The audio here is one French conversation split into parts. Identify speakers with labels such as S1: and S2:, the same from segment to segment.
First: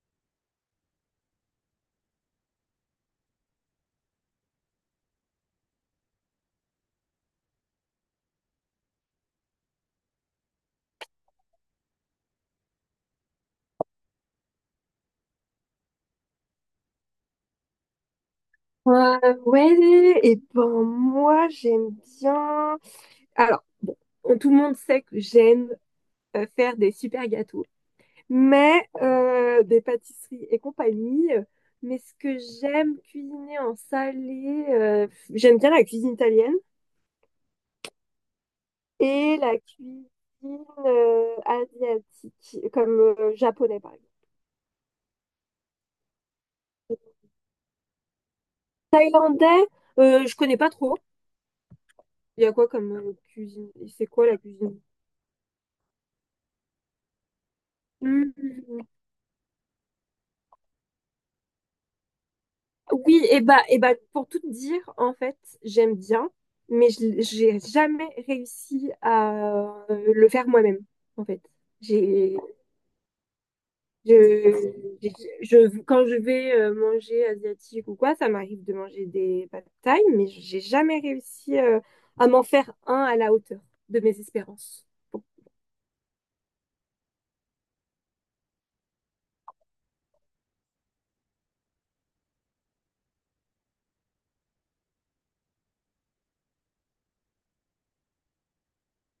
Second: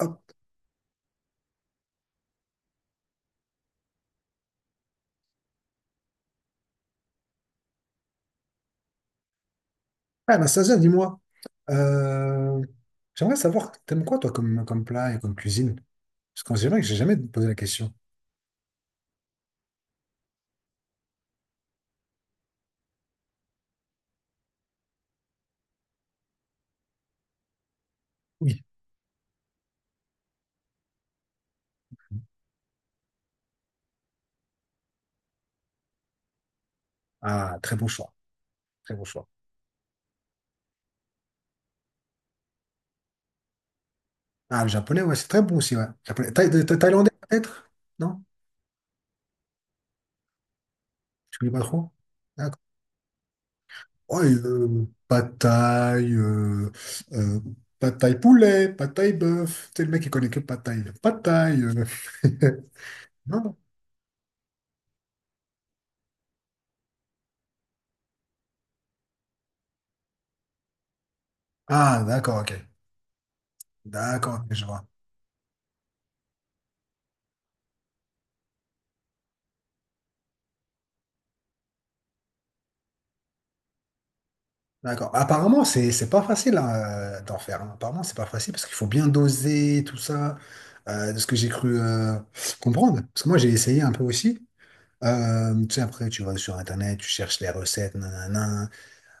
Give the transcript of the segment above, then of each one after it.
S1: Hop. Ah, Anastasia, dis-moi, euh, j'aimerais savoir, t'aimes quoi toi comme plat et comme cuisine? Parce qu'on dirait que j'ai jamais posé la question.
S2: Euh, ouais, et ben moi j'aime bien. Alors, bon, tout le monde sait que j'aime faire des super gâteaux,
S1: Oui.
S2: mais des pâtisseries et compagnie. Mais ce que j'aime cuisiner en salé, j'aime bien la cuisine italienne
S1: Ah, très bon choix, très bon choix.
S2: et la cuisine asiatique, comme japonais par exemple.
S1: Ah, le japonais, ouais, c'est très bon aussi, ouais. Japonais. Thaïlandais peut-être? Non?
S2: Thaïlandais, je connais pas trop.
S1: Tu connais pas trop?
S2: Il y a
S1: D'accord.
S2: quoi comme cuisine? C'est
S1: Ouais,
S2: quoi la cuisine?
S1: euh, pad thaï poulet, pad thaï bœuf. Tu sais, le mec, il connaît que pad thaï. Pad thaï.
S2: Oui, et
S1: Non, non.
S2: bah, et bah, pour tout te dire, en fait, j'aime bien, mais j'ai jamais réussi à le faire moi-même, en fait.
S1: Ah,
S2: J'ai,
S1: d'accord, ok.
S2: je,
S1: D'accord, ok, je vois.
S2: j'ai- quand je vais manger asiatique ou quoi, ça m'arrive de manger des pad thaï, mais j'ai jamais réussi à m'en faire un à la hauteur de mes espérances.
S1: D'accord. Apparemment, c'est pas facile, hein, d'en faire. Hein. Apparemment, c'est pas facile parce qu'il faut bien doser tout ça, de ce que j'ai cru comprendre. Parce que moi, j'ai essayé un peu aussi. Tu sais, après, tu vas sur Internet, tu cherches les recettes, nanana.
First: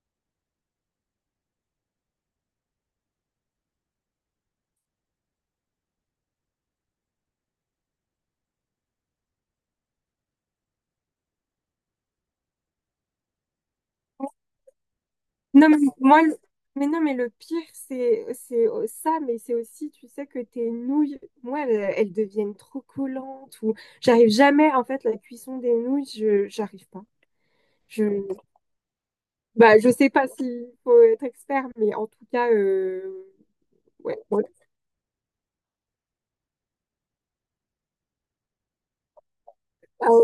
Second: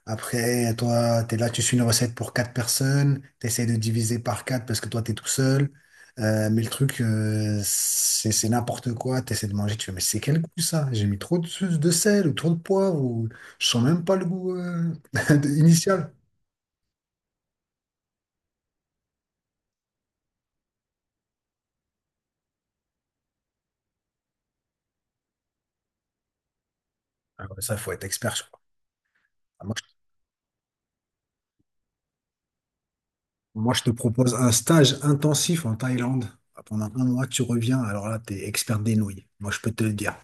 S1: Après, toi, t'es là, tu suis une recette pour quatre personnes, t'essayes de diviser par quatre parce que toi, t'es tout seul. Mais le truc, c'est n'importe quoi. T'essaies de manger, tu fais, mais c'est quel goût ça? J'ai mis trop de sel ou trop de poivre ou je sens même pas le goût
S2: Non, mais
S1: initial.
S2: moi, le- mais non, mais le pire, c'est au- ça, mais c'est aussi, tu sais, que tes nouilles, moi, elles, elles deviennent trop collantes ou j'arrive jamais, en fait, la cuisson des nouilles, je j'arrive pas.
S1: Ah ouais, ça, faut être
S2: Je
S1: expert, je crois. Ah, Moi,
S2: bah, je sais pas s'il faut être expert, mais en tout cas,
S1: je moi, je te
S2: ouais.
S1: propose un stage intensif en Thaïlande. Pendant un mois, tu reviens. Alors là, t'es expert des nouilles. Moi, je peux te le dire.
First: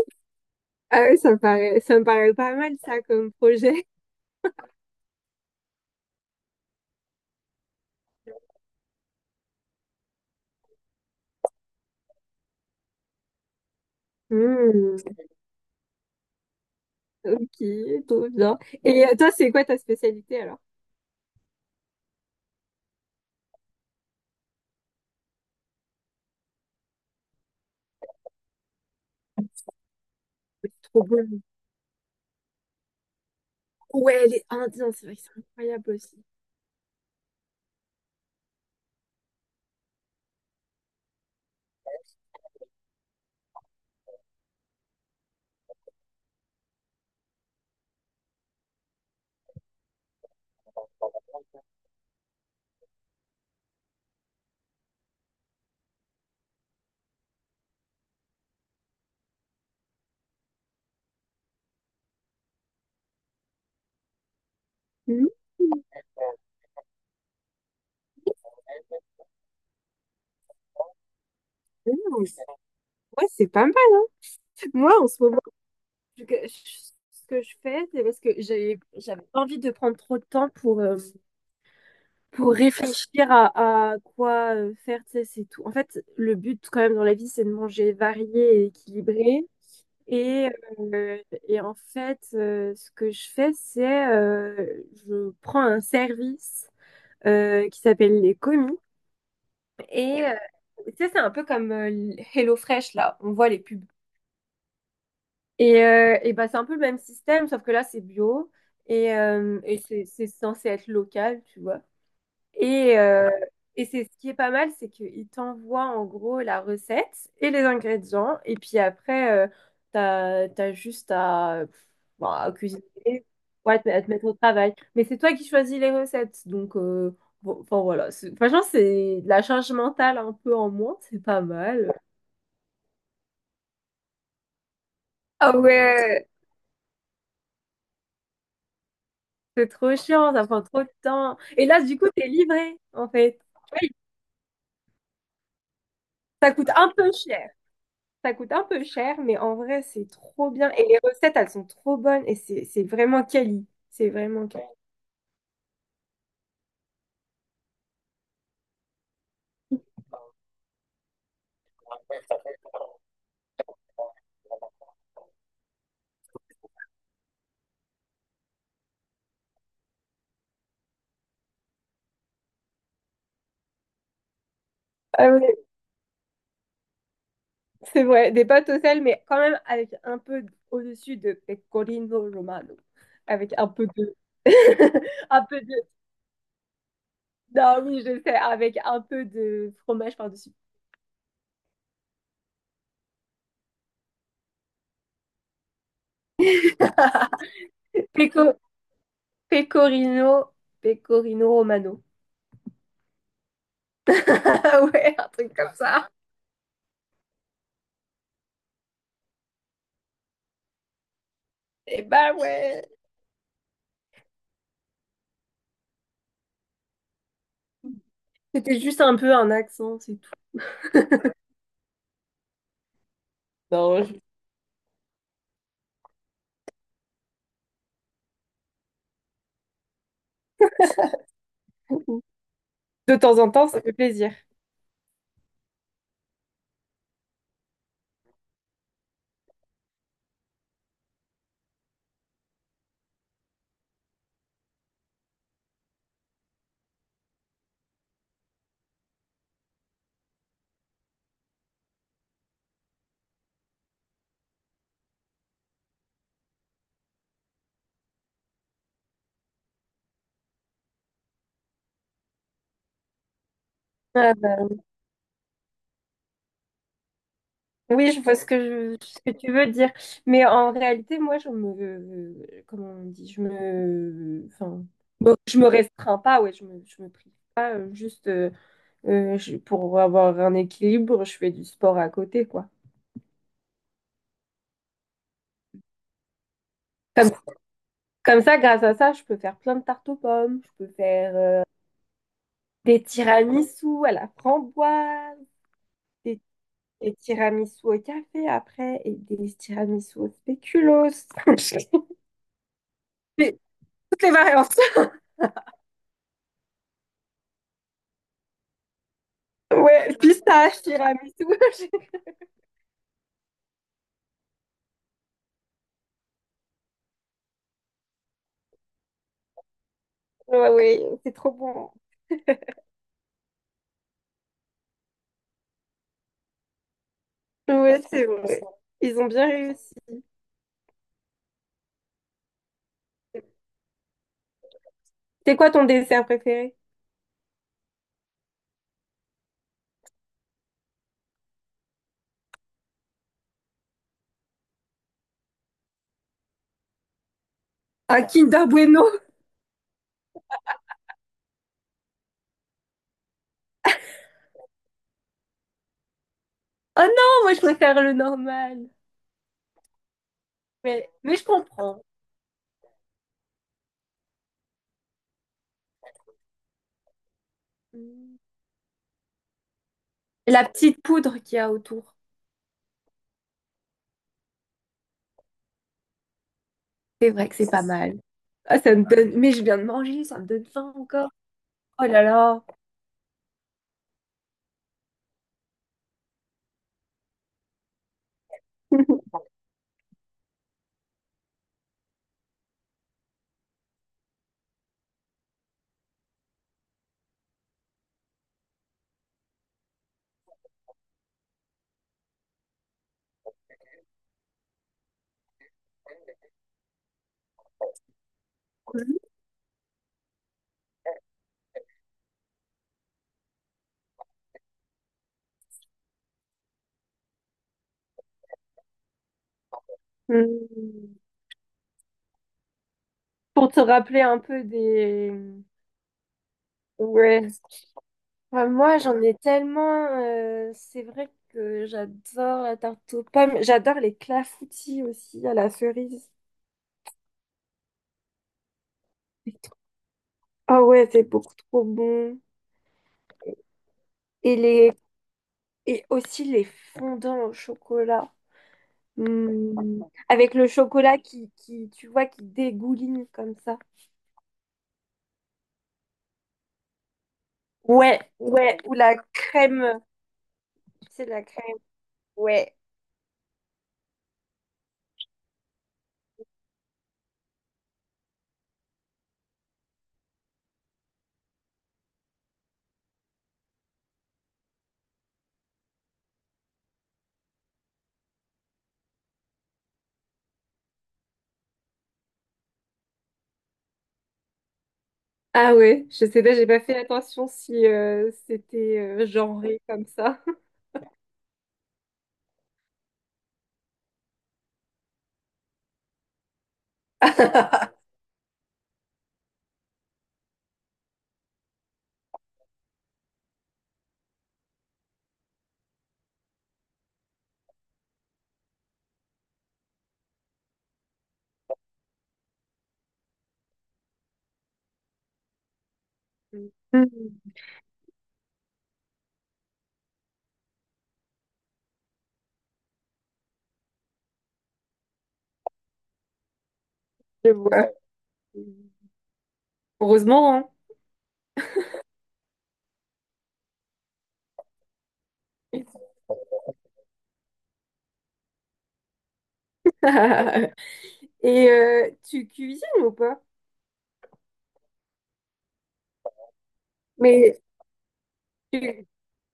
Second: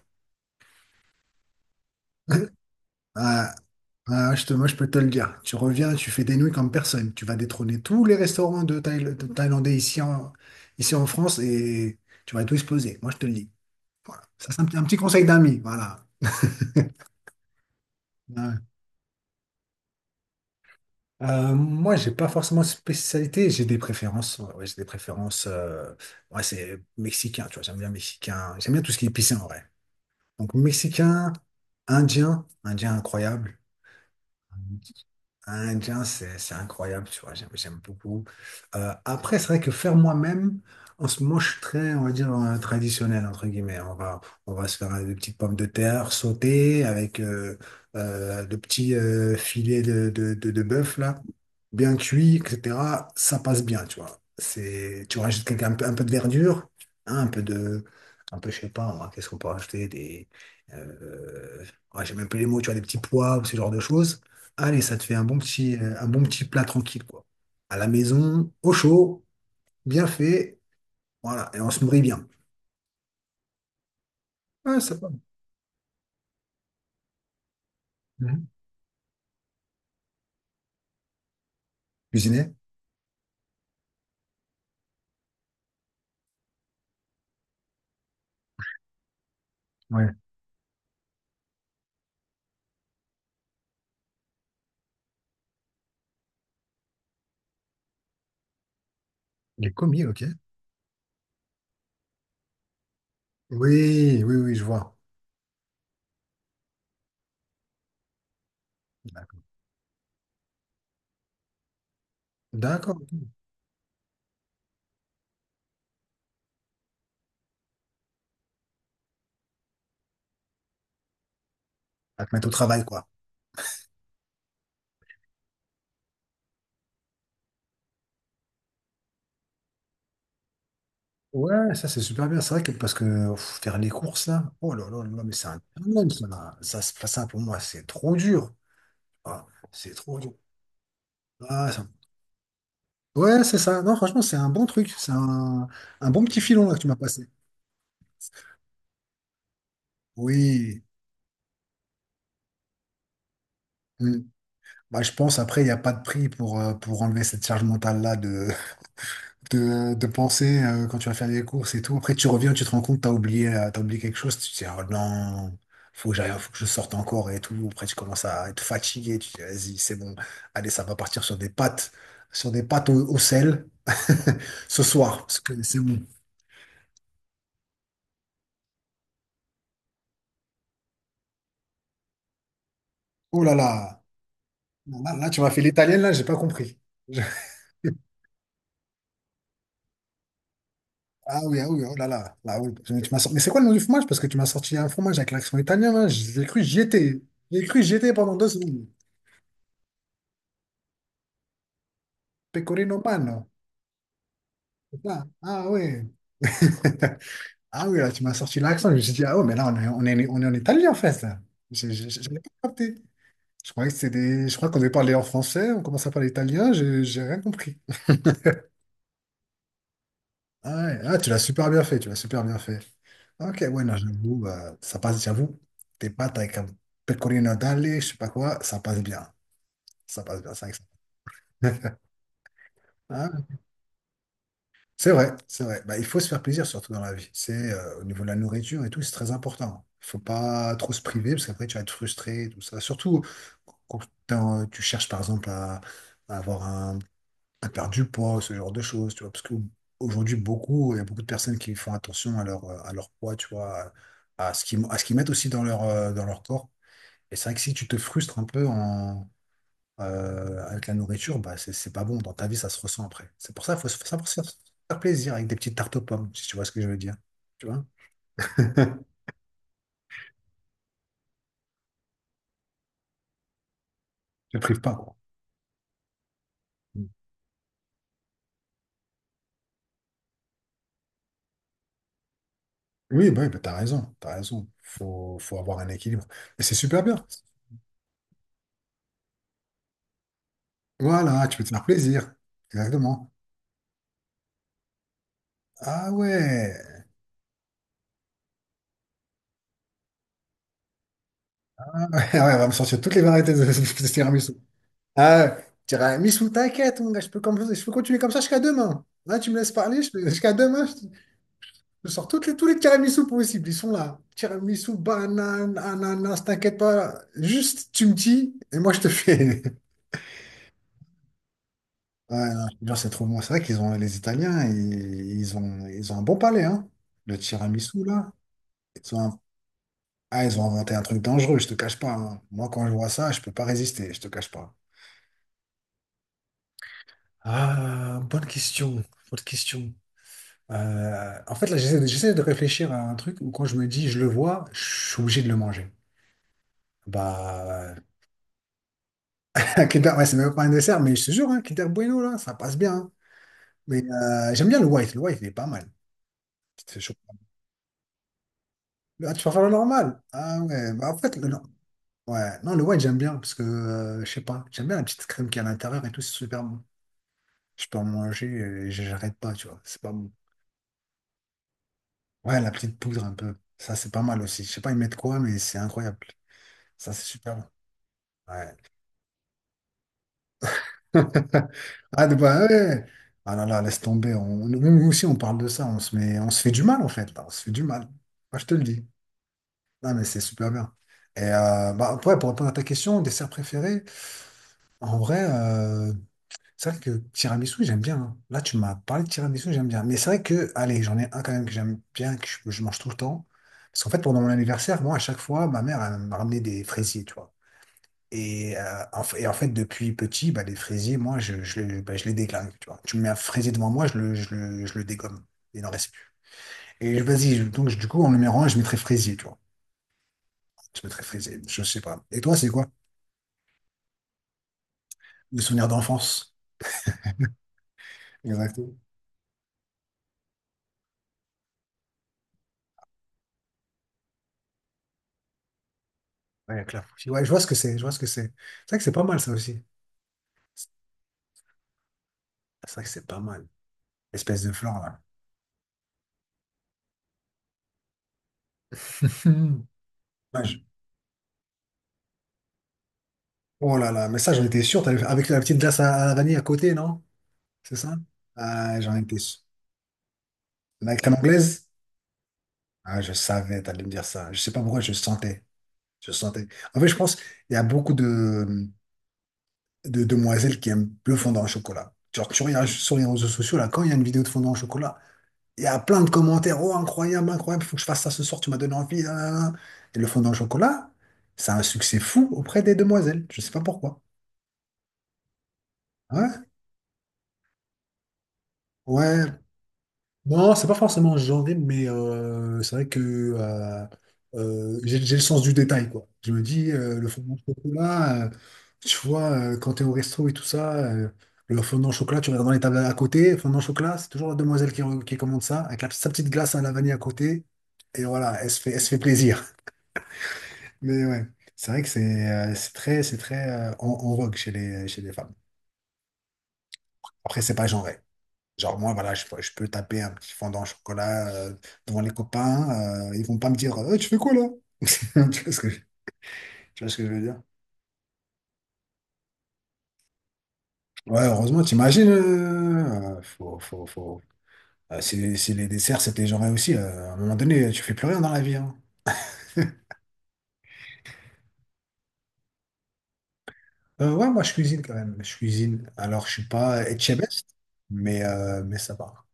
S2: Ah oui, ça me paraît pas mal, ça, comme
S1: Ah,
S2: projet.
S1: ah, moi, je peux te le dire. Tu reviens, tu fais des nouilles comme personne. Tu vas détrôner tous les restaurants de Thaïlandais ici en France et tu vas tout exploser. Moi, je te le dis. Voilà. Ça, c'est un petit
S2: Hmm,
S1: conseil d'ami. Voilà.
S2: ok, trop bien.
S1: Ouais.
S2: Et toi, c'est quoi ta spécialité, alors?
S1: Moi, j'ai pas forcément de spécialité, j'ai des préférences. Ouais, ouais, j'ai des préférences. Ouais, c'est mexicain, tu vois, j'aime bien mexicain. J'aime bien tout ce qui est épicé en vrai. Donc,
S2: C'est trop
S1: mexicain,
S2: bon.
S1: indien, indien incroyable.
S2: Ouais, les Indiens, c'est vrai que c'est incroyable
S1: Indien,
S2: aussi.
S1: c'est incroyable, tu vois, j'aime beaucoup. Après, c'est vrai que faire moi-même, en ce moment, je suis très, on va dire, traditionnel, entre guillemets. On va se faire des petites pommes de terre sautées avec de petits filets de bœuf, là, bien cuits, etc. Ça passe bien, tu vois. C'est, tu rajoutes un peu de verdure, hein, un peu, je sais pas, moi, qu'est-ce qu'on peut rajouter, des, euh, ouais, j'ai même plus les mots, tu vois, des petits pois ou ce genre de choses. Allez, ça te fait un
S2: Hmm,
S1: bon petit, euh, un bon petit plat tranquille, quoi. À la maison, au chaud, bien fait, voilà, et on se nourrit
S2: hmm.
S1: bien.
S2: Ouais, c'est pas mal, hein.
S1: Ouais,
S2: Moi,
S1: ça
S2: en
S1: va.
S2: ce moment, ce que je, ce que je fais, c'est parce que
S1: Mhm.
S2: j'avais pas envie de prendre trop de temps
S1: Cuisiner?
S2: pour réfléchir à quoi faire, tu sais, c'est tout. En fait, le but quand même dans la vie, c'est de manger varié et équilibré.
S1: Ouais.
S2: Et, euh, et en fait, ce que je fais, c'est je prends un service qui s'appelle les commis.
S1: Les commis, ok.
S2: Et tu sais, c'est un peu comme HelloFresh, là. On voit les pubs.
S1: Oui, oui, oui, je vois.
S2: Et bah, c'est un peu le même système, sauf que là, c'est bio
S1: D'accord.
S2: et c'est censé être local, tu vois. Et,
S1: D'accord. Ok.
S2: euh, et c'est ce qui est pas mal, c'est qu'ils t'envoient en gros la recette et les ingrédients. Et puis après, t'as juste à, bon,
S1: À te mettre
S2: à
S1: au
S2: cuisiner,
S1: travail, quoi.
S2: ouais, à te mettre au travail. Mais c'est toi qui choisis les recettes. Donc, bon, enfin voilà. C'est- Franchement, c'est de la charge mentale un peu en moins, c'est pas
S1: Ouais, ça,
S2: mal.
S1: c'est super bien. C'est vrai que parce que pff, faire les courses, là, oh là là là, mais c'est
S2: Ah
S1: un problème, ça.
S2: ouais.
S1: Là. Ça, c'est pas ça pour moi, c'est trop dur. Ah,
S2: C'est
S1: c'est
S2: trop
S1: trop dur.
S2: chiant, ça prend trop de temps. Et
S1: Ah,
S2: là, du coup, t'es livré, en fait.
S1: ouais, c'est ça. Non, franchement, c'est un bon truc. C'est un bon petit
S2: Ça
S1: filon,
S2: coûte
S1: là, que tu
S2: un
S1: m'as
S2: peu
S1: passé.
S2: cher. Ça coûte un peu cher, mais en vrai, c'est trop bien.
S1: Oui.
S2: Et les recettes, elles sont trop bonnes. Et c'est vraiment quali. C'est
S1: Mm.
S2: vraiment quali.
S1: Bah, je pense, après, il n'y a pas de prix pour enlever cette charge mentale-là de, de penser quand tu vas faire des courses et tout. Après, tu reviens, tu te rends compte, t'as oublié quelque chose, tu te dis, oh non, faut que j'aille, faut que je sorte encore et tout. Après, tu commences à être fatigué, tu te dis, vas-y, c'est bon, allez, ça va partir sur des pâtes au sel ce soir,
S2: Ah
S1: parce
S2: ouais,
S1: que c'est bon.
S2: c'est vrai, des pâtes au sel, mais quand même avec un peu au-dessus de pecorino romano.
S1: Oh là
S2: Avec un peu
S1: là,
S2: de...
S1: là, là, tu
S2: un
S1: m'as fait
S2: peu de...
S1: l'italienne, là, j'ai pas compris.
S2: Non, oui, je sais, avec un peu de fromage par-dessus.
S1: Ah oui, ah oui, oh là là, là oui. Mais c'est quoi le nom du fromage? Parce que tu m'as sorti un fromage avec l'accent italien, là. J'ai cru que j'y étais. J'ai cru que j'y étais pendant deux
S2: Peco...
S1: secondes.
S2: Pecorino... Pecorino romano.
S1: Pecorino Pano. C'est
S2: Ouais,
S1: ça.
S2: un truc
S1: Ah
S2: comme
S1: oui.
S2: ça.
S1: Ah oui, là, tu m'as sorti l'accent. Je me suis dit, ah ouais, mais là, on est en Italie, en fait. Là.
S2: Eh bah
S1: J'avais pas
S2: ouais.
S1: capté. Je croyais que c'était des. Je crois qu'on devait parler en français, on commence à parler italien, j'ai rien compris.
S2: C'était juste un peu un accent, c'est tout.
S1: Ah, ouais. Ah, tu l'as super bien fait, tu l'as super bien fait. Ok, ouais, non,
S2: Non, je-
S1: j'avoue, bah, ça passe, j'avoue. Tes pâtes avec un pecorino d'alle, je sais pas quoi, ça passe bien. Ça passe bien, 500.
S2: De
S1: Ah,
S2: temps en temps, ça fait plaisir.
S1: c'est vrai, c'est vrai. Bah, il faut se faire plaisir, surtout dans la vie. C'est au niveau de la nourriture et tout, c'est très important. Il faut pas trop se priver, parce qu'après, tu vas être frustré, et tout ça. Surtout quand tu cherches, par exemple, à avoir à perdre du poids, ce genre de choses, tu vois. Parce qu'aujourd'hui, il y a beaucoup de personnes qui font attention à leur poids, tu vois, à ce qu'ils mettent aussi dans leur corps. Et c'est vrai que si tu te frustres un peu avec la nourriture, bah, c'est pas bon. Dans ta vie, ça se ressent après. C'est pour ça qu'il faut, faut savoir
S2: Ah
S1: se faire
S2: bah,
S1: faire plaisir avec des petites tartes aux pommes, si tu vois ce que je veux dire. Tu vois?
S2: oui, je vois ce que tu veux dire. Mais en réalité, moi, comment on dit,
S1: Je ne prive
S2: enfin,
S1: pas, quoi.
S2: bon, je me restreins pas, ouais, je me prive pas, pour avoir un équilibre, je fais du sport à côté, quoi.
S1: Oui, bah, t'as raison, t'as raison. Faut avoir un équilibre. Et c'est super bien.
S2: Comme, comme ça, grâce à ça, je peux faire plein de tartes aux pommes, je peux faire
S1: Voilà, tu peux te faire plaisir.
S2: des
S1: Exactement.
S2: tiramisu à la framboise,
S1: Ah
S2: des.
S1: ouais.
S2: Et tiramisu au café après, et des tiramisu au spéculoos.
S1: Ah ouais, ouais, on va me sortir toutes les variétés de,
S2: J'ai
S1: de
S2: toutes les
S1: tiramisu.
S2: variantes.
S1: Ah, ouais, tiramisu, t'inquiète, mon gars, je peux continuer comme ça jusqu'à demain. Là, tu me laisses parler,
S2: Ouais,
S1: jusqu'à
S2: pistache,
S1: demain.
S2: tiramisu.
S1: Je sors tous les tiramisu possibles, ils sont là. Tiramisu, banane, ananas, t'inquiète pas. Juste, tu me dis, et moi, je te fais.
S2: Ouais, ouais, c'est trop bon.
S1: Ouais, non, je te jure, c'est trop bon. C'est vrai qu'ils ont, les Italiens, ils ont un bon palais, hein. Le
S2: Ouais,
S1: tiramisu,
S2: c'est
S1: là.
S2: vrai.
S1: Ils
S2: Ils
S1: ont,
S2: ont
S1: un-
S2: bien réussi.
S1: ils ont inventé un truc dangereux, je te cache pas. Hein. Moi, quand je vois ça, je peux pas résister, je te cache pas.
S2: C'est quoi ton dessert préféré?
S1: Ah, bonne question, bonne question. En fait, là, j'essaie de réfléchir à un truc où quand je me dis, je le vois, je suis obligé de le manger. Bah,
S2: Un Kinder Bueno.
S1: un Kinder, ouais, c'est même pas un dessert, mais je te jure, hein, Kinder Bueno, là, ça passe bien. Hein. Mais j'aime bien le white. Le white, il est pas mal. Petite
S2: Oh
S1: chocolat.
S2: non, moi je préfère le normal.
S1: Ah, tu préfères le normal? Ah ouais,
S2: Mais,
S1: bah en fait,
S2: mais je
S1: le, nor-
S2: comprends.
S1: ouais. Non, le white, j'aime bien parce que, je sais pas, j'aime bien la petite crème qui est à l'intérieur et tout, c'est super bon. Je peux en manger et j'arrête pas, tu vois, c'est pas bon.
S2: La petite poudre qu'il y a autour.
S1: Ouais, la petite poudre un peu, ça, c'est pas mal aussi. Je sais pas, ils mettent quoi, mais c'est incroyable. Ça, c'est
S2: C'est vrai que
S1: super bon.
S2: c'est pas mal.
S1: Ouais.
S2: Ah, ça me donne... Mais je viens de manger, ça me donne faim encore. Oh là
S1: Ah,
S2: là.
S1: bah ouais. Ah là là, laisse tomber. Nous aussi, on parle de ça. On se fait du mal, en fait. Là. On se fait du mal. Moi, je te le dis. Non, mais c'est super bien. Et bah, ouais, pour répondre à ta question, dessert préféré, en vrai, c'est vrai que tiramisu, j'aime bien. Hein. Là, tu m'as parlé de tiramisu, j'aime bien. Mais c'est vrai que, allez, j'en ai un quand même que j'aime bien, que je mange tout le temps. Parce qu'en fait, pendant mon anniversaire, moi, à chaque fois, ma mère, elle me ramenait des fraisiers, tu vois. Et, euh, en, fa- et en fait, depuis petit, bah, les fraisiers, moi, je les déglingue. Tu vois. Tu me mets un fraisier devant moi, je le dégomme. Il n'en reste plus. Donc du coup, en numéro un, je mettrais fraisier, tu vois. Je
S2: Mm.
S1: mettrais fraisier, je sais pas. Et toi, c'est quoi?
S2: Pour te rappeler un peu des...
S1: Le souvenir d'enfance.
S2: Ouais. Enfin,
S1: Exactement.
S2: moi, j'en ai tellement. C'est vrai que j'adore la tarte aux pommes. J'adore les clafoutis aussi à la cerise.
S1: Ouais, avec la faucille. Ouais, je vois ce que c'est, je vois ce que c'est. C'est vrai que c'est pas mal, ça
S2: C'est trop-
S1: aussi.
S2: Ah ouais, c'est beaucoup trop bon.
S1: C'est vrai que c'est pas mal.
S2: Et
S1: L'espèce de
S2: les
S1: flan, là.
S2: et aussi les fondants au chocolat. Hmm. Avec
S1: Ouais,
S2: le chocolat qui, tu vois, qui dégouline comme ça.
S1: oh là là, mais ça, j'en étais sûr. Avec la petite glace à la vanille à côté, non? C'est ça?
S2: Ouais, ouais. Ou
S1: Ah, j'en
S2: la
S1: étais sûr.
S2: crème.
S1: Avec
S2: C'est
S1: ta
S2: la crème.
S1: anglaise?
S2: Ouais.
S1: Ah, je savais, t'allais me dire ça. Je sais pas pourquoi, je sentais. Je sentais. En fait, je pense il y a beaucoup de demoiselles qui aiment le fondant au chocolat. Genre, tu regardes sur les réseaux sociaux, là, quand il y a une vidéo de fondant au chocolat, il y a plein de commentaires. Oh, incroyable, incroyable, faut que je fasse ça ce soir, tu m'as donné envie. Nan, nan, nan. Et le fondant au chocolat, ça a un succès fou auprès des demoiselles. Je sais pas pourquoi.
S2: Ah ouais, je sais pas, j'ai
S1: Ouais,
S2: pas fait attention si c'était
S1: ouais,
S2: genré comme ça.
S1: non, c'est pas forcément genré, mais c'est vrai que j'ai le sens du détail, quoi. Je me dis, le fondant au chocolat, tu vois, quand t'es au resto et tout ça, le fondant au chocolat, tu regardes dans les tables à côté, fondant au chocolat, c'est toujours la demoiselle qui commande ça, avec sa petite glace à la vanille à côté, et voilà, elle se fait plaisir. Mais ouais, c'est vrai que c'est c'est très en vogue chez chez les femmes.
S2: Hmm,
S1: Après, c'est pas genré. Genre, moi, voilà, je peux taper un petit fondant au chocolat devant les copains. Ils vont pas me dire, eh, tu fais quoi là? Tu vois ce que, je- tu vois ce que je veux
S2: je
S1: dire?
S2: vois. Heureusement,
S1: Ouais, heureusement, t'imagines. Faut... si les desserts, c'était genre aussi, à un moment donné, tu fais plus rien dans la vie, hein.
S2: hein. Et tu cuisines ou pas?
S1: Ouais, moi, je cuisine quand même. Je cuisine. Alors, je suis pas chef,
S2: Mais Tu,
S1: mais ça va.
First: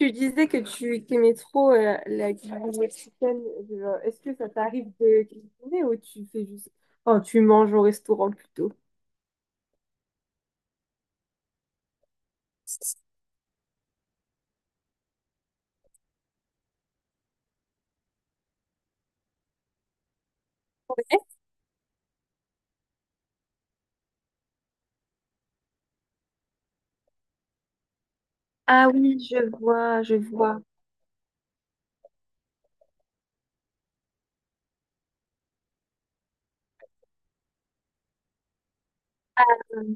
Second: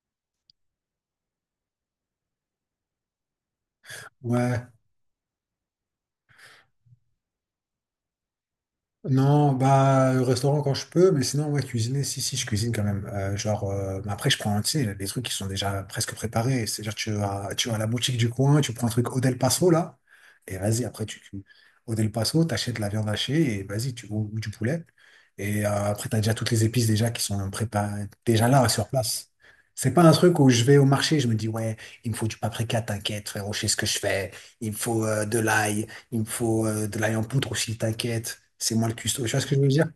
S2: tu disais que tu aimais trop la cuisine mexicaine. Genre, est-ce que ça
S1: Ouais,
S2: t'arrive de cuisiner ou tu fais juste... Oh, tu manges au restaurant plutôt.
S1: non, bah, le restaurant quand je peux, mais sinon, ouais, cuisiner, si, je cuisine quand même. Genre, mais après, je prends, tu sais, les trucs qui sont déjà presque préparés. C'est-à-dire, tu vas à la boutique du coin, tu prends un truc au Del Paso, là, et vas-y, après,
S2: Ouais.
S1: au Del Paso, t'achètes de la viande hachée, et vas-y, ou du poulet. Et après, t'as déjà toutes les épices déjà qui sont préparées, déjà là, sur
S2: Ah oui,
S1: place. C'est pas un
S2: je
S1: truc où
S2: vois.
S1: je vais au marché, je me dis, ouais, il me faut du paprika, t'inquiète, frérot, je sais ce que je fais. Il me faut de l'ail. Il me faut de l'ail en poudre aussi, t'inquiète, c'est moi le cuistot. Tu vois ce que je veux dire?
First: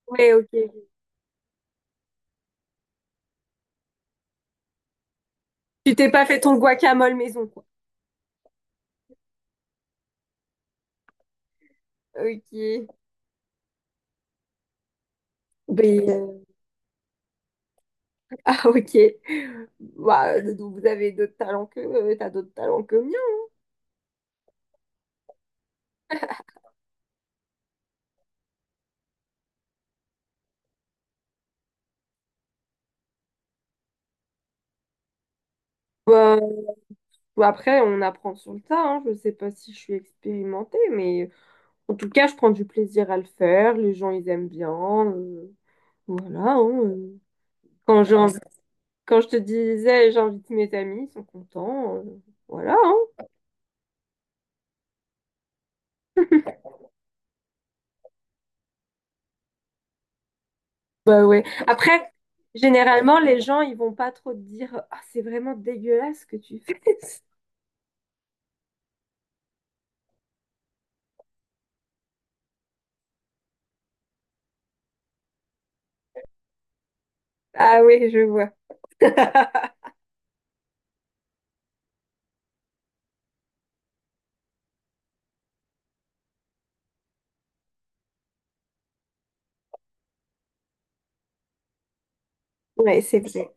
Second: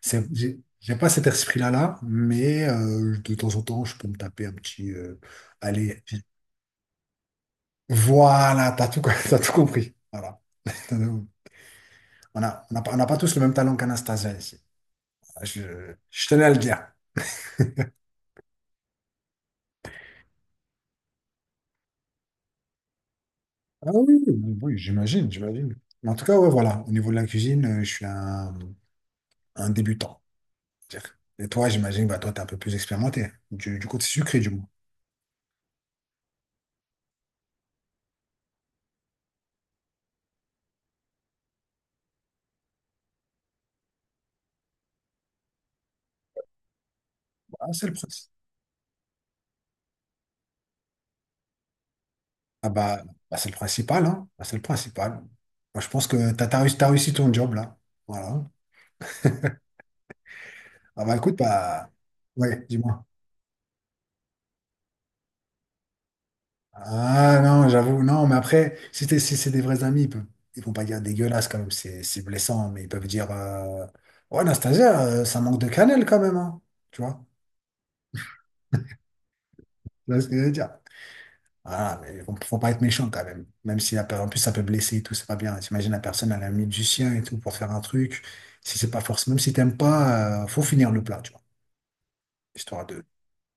S2: Ouais, ok.
S1: J'ai pas cet esprit-là, là, mais de temps en temps, je peux me taper un petit.
S2: Tu
S1: Allez,
S2: t'es pas fait ton guacamole maison, quoi.
S1: voilà, t'as tout, t'as tout compris. Voilà. On on a, pas
S2: Ok.
S1: on n'a pas tous le même talent qu'Anastasia ici. Ah, je
S2: Ben.
S1: tenais à le dire.
S2: Ok. Bah, vous avez d'autres talents que miens.
S1: Ah oui, oui, oui, j'imagine, j'imagine. Mais en tout cas, ouais, voilà. Au niveau de la cuisine, je suis un débutant, on va dire. Et toi, j'imagine, bah, toi, t'es un peu plus expérimenté. Du côté sucré, du moins.
S2: Hein. Bah, après, on apprend sur le tas, hein. Je sais pas si je suis expérimentée, mais en tout cas, je prends du plaisir à le faire. Les gens, ils aiment bien. Voilà. Hein.
S1: Bah, c'est le
S2: Quand j'ai
S1: principe.
S2: envie- Quand je te disais, j'invite mes amis, ils sont contents.
S1: Ah
S2: Voilà.
S1: bah,
S2: hein.
S1: bah, c'est le principal, hein. Bah, c'est le principal. Moi, je pense que t'as réussi ton job, là. Voilà. Ah bah
S2: Bah
S1: écoute,
S2: ouais.
S1: bah
S2: Après,
S1: ouais, dis-moi.
S2: généralement, les gens, ils vont pas trop te dire, ah, c'est vraiment dégueulasse ce que tu fais.
S1: Ah non, j'avoue, non, mais après, si, si c'est des vrais amis, ils peuvent, ils vont pas dire dégueulasse quand même, c'est blessant, mais ils peuvent dire ouais, Anastasia, ça manque de cannelle quand même, hein. Tu vois?
S2: Ah oui, je vois.
S1: Tu vois ce que je veux dire? Voilà, mais faut pas être méchant quand même. Même si en plus ça peut blesser et tout, c'est pas bien. T'imagines la personne, elle a mis du sien et tout pour faire un truc. Si c'est pas forcément, même si t'aimes pas, faut finir le plat, tu vois. Histoire
S2: Ouais,
S1: de,
S2: c'est vrai.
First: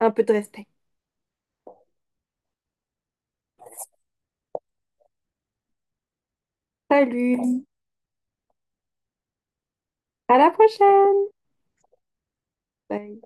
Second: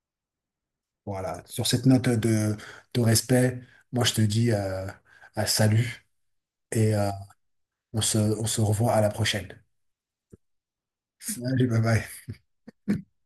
S2: Un peu de respect.
S1: voilà, sur cette note de respect, moi je te dis à salut et
S2: Salut.
S1: on se revoit à la prochaine.
S2: À la prochaine.
S1: Salut, bye bye.
S2: Bye.